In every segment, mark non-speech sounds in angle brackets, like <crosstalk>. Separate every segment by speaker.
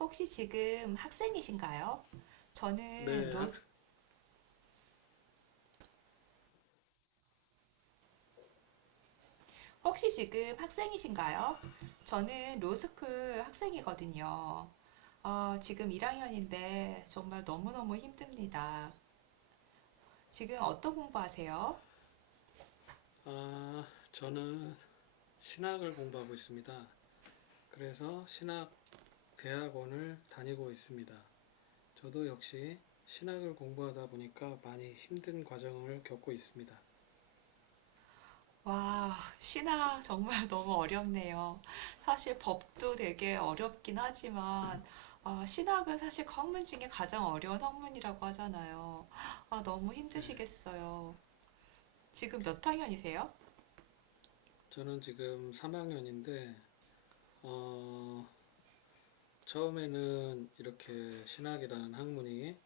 Speaker 1: 혹시 지금 학생이신가요? 저는
Speaker 2: 네, 학,
Speaker 1: 로스 혹시 지금 학생이신가요? 저는 로스쿨 학생이거든요. 지금 1학년인데 정말 너무너무 힘듭니다. 지금 어떤 공부하세요?
Speaker 2: 아, 저는 신학을 공부하고 있습니다. 그래서 신학 대학원을 다니고 있습니다. 저도 역시 신학을 공부하다 보니까 많이 힘든 과정을 겪고 있습니다.
Speaker 1: 와, 신학 정말 <laughs> 너무 어렵네요. 사실 법도 되게 어렵긴 하지만 아, 신학은 사실 그 학문 중에 가장 어려운 학문이라고 하잖아요. 아, 너무 힘드시겠어요. 지금 몇 학년이세요?
Speaker 2: 저는 지금 3학년인데, 처음에는 이렇게 신학이라는 학문이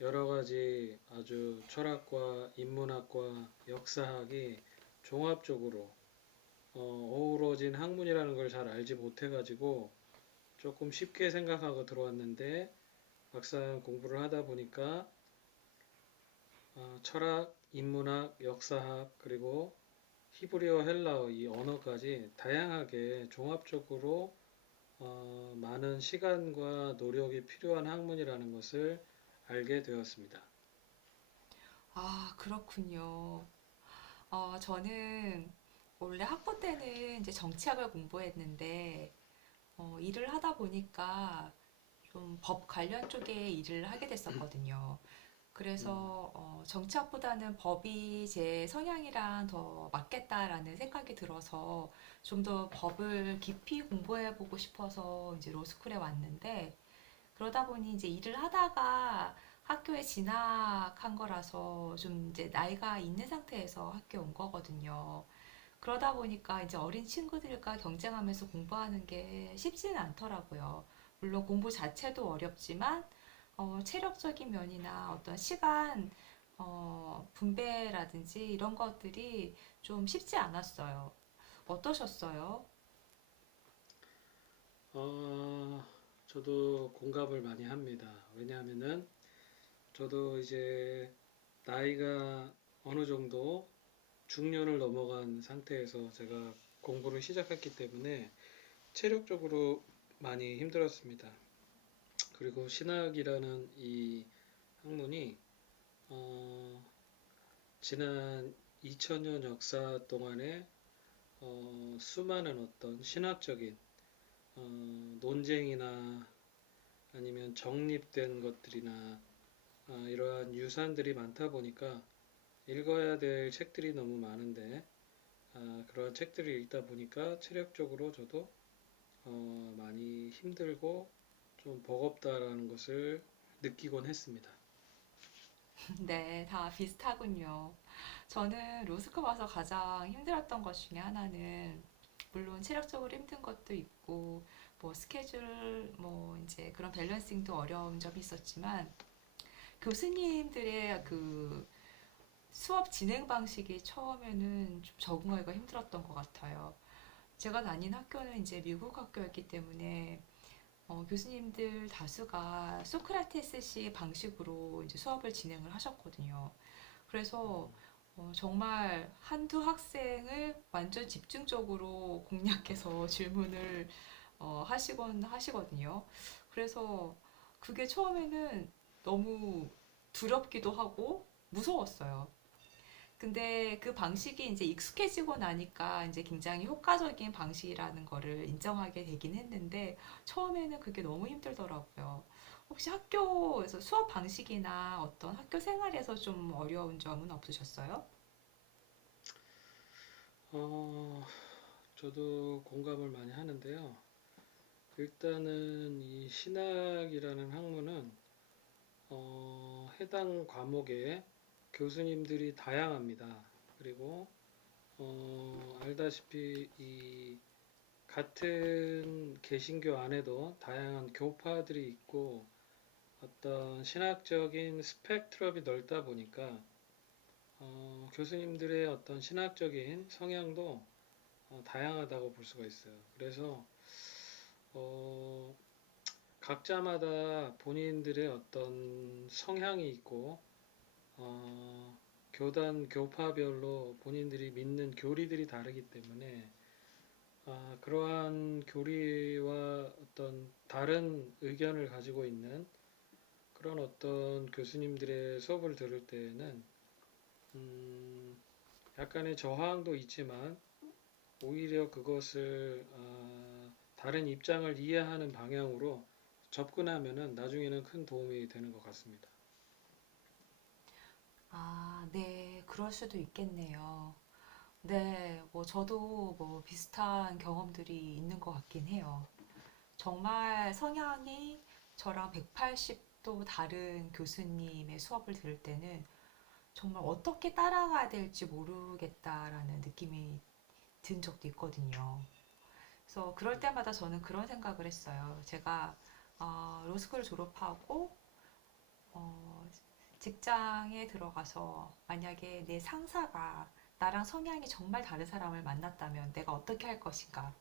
Speaker 2: 여러 가지 아주 철학과 인문학과 역사학이 종합적으로 어우러진 학문이라는 걸 잘 알지 못해가지고 조금 쉽게 생각하고 들어왔는데 막상 공부를 하다 보니까 철학, 인문학, 역사학 그리고 히브리어, 헬라어 이 언어까지 다양하게 종합적으로 많은 시간과 노력이 필요한 학문이라는 것을 알게 되었습니다.
Speaker 1: 아, 그렇군요. 저는 원래 학부 때는 이제 정치학을 공부했는데, 일을 하다 보니까 좀 법 관련 쪽에 일을 하게 됐었거든요.
Speaker 2: 음,
Speaker 1: 그래서 어, 정치학보다는 법이 제 성향이랑 더 맞겠다라는 생각이 들어서 좀 더 법을 깊이 공부해 보고 싶어서 이제 로스쿨에 왔는데, 그러다 보니 이제 일을 하다가 학교에 진학한 거라서 좀 이제 나이가 있는 상태에서 학교에 온 거거든요. 그러다 보니까 이제 어린 친구들과 경쟁하면서 공부하는 게 쉽지는 않더라고요. 물론 공부 자체도 어렵지만 어, 체력적인 면이나 어떤 시간 어, 분배라든지 이런 것들이 좀 쉽지 않았어요. 어떠셨어요?
Speaker 2: 어, 저도 공감을 많이 합니다. 왜냐하면은 저도 이제 나이가 어느 정도 중년을 넘어간 상태에서 제가 공부를 시작했기 때문에 체력적으로 많이 힘들었습니다. 그리고 신학이라는 이 학문이 어, 지난 2000년 역사 동안에 수많은 어떤 신학적인 어, 논쟁이나 아니면 정립된 것들이나 이러한 유산들이 많다 보니까 읽어야 될 책들이 너무 많은데 그러한 책들을 읽다 보니까 체력적으로 저도 많이 힘들고 좀 버겁다라는 것을 느끼곤 했습니다.
Speaker 1: 네, 다 비슷하군요. 저는 로스쿨 와서 가장 힘들었던 것 중에 하나는 물론 체력적으로 힘든 것도 있고 뭐 스케줄 뭐 이제 그런 밸런싱도 어려운 점이 있었지만 교수님들의 그 수업 진행 방식이 처음에는 좀 적응하기가 힘들었던 것 같아요. 제가 다닌 학교는 이제 미국 학교였기 때문에 어, 교수님들 다수가 소크라테스식 방식으로 이제 수업을 진행을 하셨거든요. 그래서 어, 정말 한두 학생을 완전 집중적으로 공략해서 <laughs> 질문을 어, 하시곤 하시거든요. 그래서 그게 처음에는 너무 두렵기도 하고 무서웠어요. 근데 그 방식이 이제 익숙해지고 나니까 이제 굉장히 효과적인 방식이라는 거를 인정하게 되긴 했는데 처음에는 그게 너무 힘들더라고요. 혹시 학교에서 수업 방식이나 어떤 학교 생활에서 좀 어려운 점은 없으셨어요?
Speaker 2: 어, 저도 공감을 많이 하는데요. 일단은 이 신학이라는 학문은 해당 과목에 교수님들이 다양합니다. 그리고 알다시피 이 같은 개신교 안에도 다양한 교파들이 있고 어떤 신학적인 스펙트럼이 넓다 보니까 교수님들의 어떤 신학적인 성향도 다양하다고 볼 수가 있어요. 그래서 어, 각자마다 본인들의 어떤 성향이 있고 어, 교단 교파별로 본인들이 믿는 교리들이 다르기 때문에 그러한 교리와 어떤 다른 의견을 가지고 있는 그런 어떤 교수님들의 수업을 들을 때에는 음, 약간의 저항도 있지만 오히려 그것을 다른 입장을 이해하는 방향으로 접근하면은 나중에는 큰 도움이 되는 것 같습니다.
Speaker 1: 아, 네, 그럴 수도 있겠네요. 네, 뭐 저도 뭐 비슷한 경험들이 있는 것 같긴 해요. 정말 성향이 저랑 180도 다른 교수님의 수업을 들을 때는 정말 어떻게 따라가야 될지 모르겠다라는 느낌이 든 적도 있거든요. 그래서 그럴 때마다 저는 그런 생각을 했어요. 제가 로스쿨 졸업하고 어, 직장에 들어가서 만약에 내 상사가 나랑 성향이 정말 다른 사람을 만났다면 내가 어떻게 할 것인가?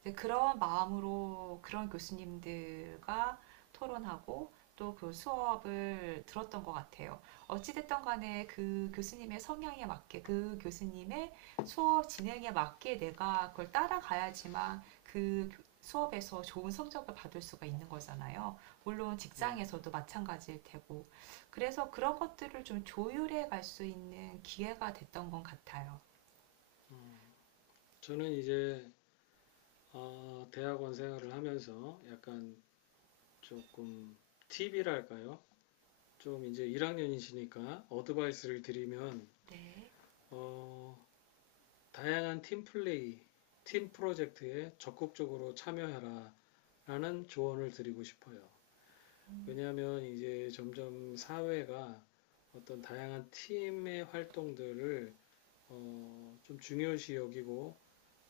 Speaker 1: 이제 그런 마음으로 그런 교수님들과 토론하고 또 그 수업을 들었던 것 같아요. 어찌됐든 간에 그 교수님의 성향에 맞게, 그 교수님의 수업 진행에 맞게 내가 그걸 따라가야지만 그 수업에서 좋은 성적을 받을 수가 있는 거잖아요. 물론 직장에서도 마찬가지일 테고. 그래서 그런 것들을 좀 조율해 갈 수 있는 기회가 됐던 것 같아요.
Speaker 2: 저는 이제 대학원 생활을 하면서 약간 조금 팁이랄까요? 좀 이제 1학년이시니까 어드바이스를 드리면
Speaker 1: 네.
Speaker 2: 어, 다양한 팀 플레이, 팀 프로젝트에 적극적으로 참여해라 라는 조언을 드리고 싶어요. 왜냐하면 이제 점점 사회가 어떤 다양한 팀의 활동들을 좀 중요시 여기고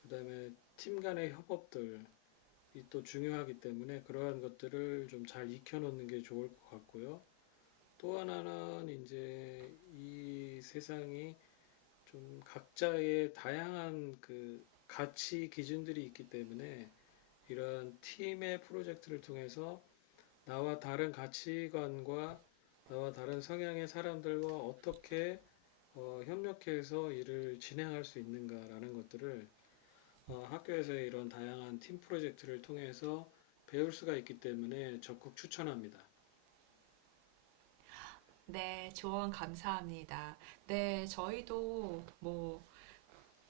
Speaker 2: 그다음에 팀 간의 협업들이 또 중요하기 때문에 그러한 것들을 좀 잘 익혀놓는 게 좋을 것 같고요. 또 하나는 이제 이 세상이 좀 각자의 다양한 그 가치 기준들이 있기 때문에 이러한 팀의 프로젝트를 통해서 나와 다른 가치관과 나와 다른 성향의 사람들과 어떻게 협력해서 일을 진행할 수 있는가라는 것들을 학교에서의 이런 다양한 팀 프로젝트를 통해서 배울 수가 있기 때문에 적극 추천합니다.
Speaker 1: 네, 조언 감사합니다. 네, 저희도 뭐,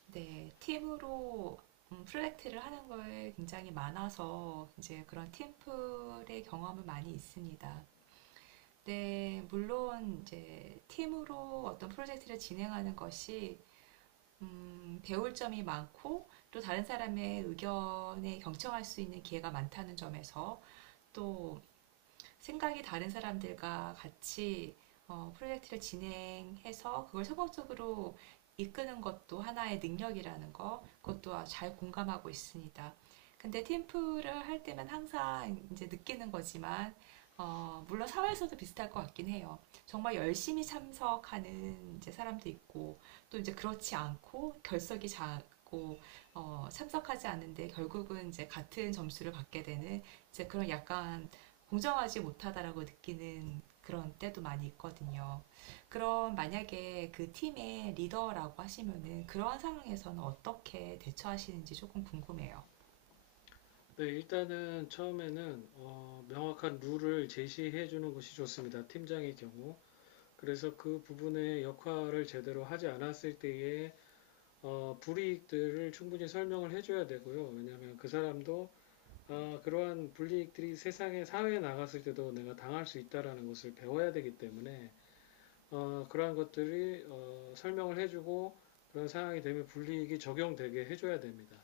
Speaker 1: 네, 팀으로 프로젝트를 하는 거에 굉장히 많아서 이제 그런 팀플의 경험을 많이 있습니다. 네, 물론 이제 팀으로 어떤 프로젝트를 진행하는 것이 배울 점이 많고 또 다른 사람의 의견에 경청할 수 있는 기회가 많다는 점에서 또 생각이 다른 사람들과 같이 어, 프로젝트를 진행해서 그걸 성공적으로 이끄는 것도 하나의 능력이라는 거, 그것도 잘 공감하고 있습니다. 근데 팀플을 할 때면 항상 이제 느끼는 거지만, 어, 물론 사회에서도 비슷할 것 같긴 해요. 정말 열심히 참석하는 이제 사람도 있고, 또 이제 그렇지 않고 결석이 작고, 어, 참석하지 않는데 결국은 이제 같은 점수를 받게 되는 이제 그런 약간 공정하지 못하다라고 느끼는 그런 때도 많이 있거든요. 그럼 만약에 그 팀의 리더라고 하시면은 그러한 상황에서는 어떻게 대처하시는지 조금 궁금해요.
Speaker 2: 네, 일단은 처음에는 명확한 룰을 제시해 주는 것이 좋습니다. 팀장의 경우. 그래서 그 부분의 역할을 제대로 하지 않았을 때에 불이익들을 충분히 설명을 해줘야 되고요. 왜냐하면 그 사람도 그러한 불이익들이 세상에 사회에 나갔을 때도 내가 당할 수 있다라는 것을 배워야 되기 때문에 그러한 것들이 설명을 해주고 그런 상황이 되면 불이익이 적용되게 해줘야 됩니다.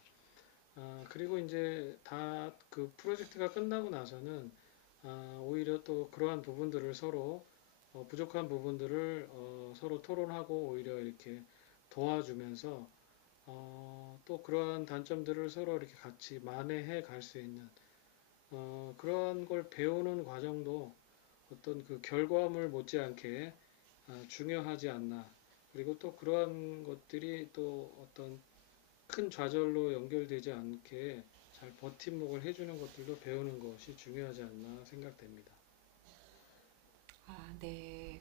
Speaker 2: 그리고 이제 다 그 프로젝트가 끝나고 나서는 오히려 또 그러한 부분들을 서로 부족한 부분들을 서로 토론하고 오히려 이렇게 도와주면서 또 그러한 단점들을 서로 이렇게 같이 만회해 갈 수 있는 그런 걸 배우는 과정도 어떤 그 결과물 못지않게 중요하지 않나. 그리고 또 그러한 것들이 또 어떤 큰 좌절로 연결되지 않게 잘 버팀목을 해주는 것들도 배우는 것이 중요하지 않나 생각됩니다.
Speaker 1: 아, 네.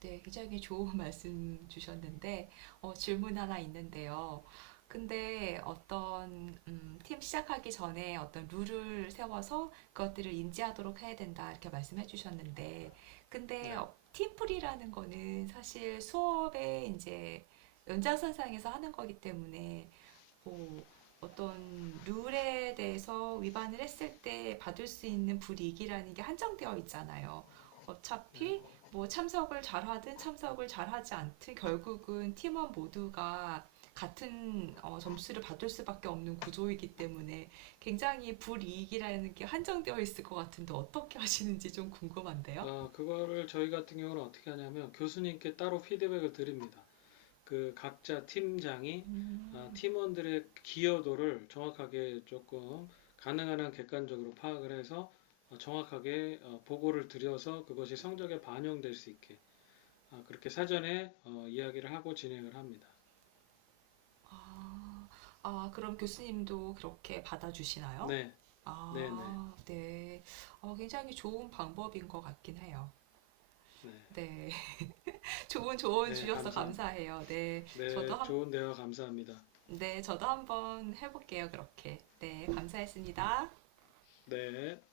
Speaker 1: 네, 굉장히 좋은 <laughs> 말씀 주셨는데, 어, 질문 하나 있는데요. 근데 어떤, 팀 시작하기 전에 어떤 룰을 세워서 그것들을 인지하도록 해야 된다, 이렇게 말씀해 주셨는데, 근데
Speaker 2: 네.
Speaker 1: 어, 팀플이라는 거는 사실 수업에 이제 연장선상에서 하는 거기 때문에 뭐 어떤 룰에 대해서 위반을 했을 때 받을 수 있는 불이익이라는 게 한정되어 있잖아요. 어차피 뭐 참석을 잘하든 참석을 잘하지 않든 결국은 팀원 모두가 같은 어, 점수를 받을 수밖에 없는 구조이기 때문에 굉장히 불이익이라는 게 한정되어 있을 것 같은데 어떻게 하시는지 좀 궁금한데요.
Speaker 2: 그거를 저희 같은 경우는 어떻게 하냐면 교수님께 따로 피드백을 드립니다. 그 각자 팀장이
Speaker 1: 음.
Speaker 2: 팀원들의 기여도를 정확하게 조금 가능한 한 객관적으로 파악을 해서 정확하게 보고를 드려서 그것이 성적에 반영될 수 있게 그렇게 사전에 이야기를 하고 진행을 합니다.
Speaker 1: 아, 아, 그럼 교수님도 그렇게 받아주시나요?
Speaker 2: 네, 네, 네,
Speaker 1: 아, 네. 어, 굉장히 좋은 방법인 것 같긴 해요.
Speaker 2: 네,
Speaker 1: 네. <laughs> 좋은 조언
Speaker 2: 네,
Speaker 1: 주셔서
Speaker 2: 감사합니다.
Speaker 1: 감사해요. 네. 저도
Speaker 2: 네,
Speaker 1: 한,
Speaker 2: 좋은 대화 감사합니다.
Speaker 1: 네. 저도 한번 해볼게요. 그렇게. 네. 감사했습니다.
Speaker 2: 네.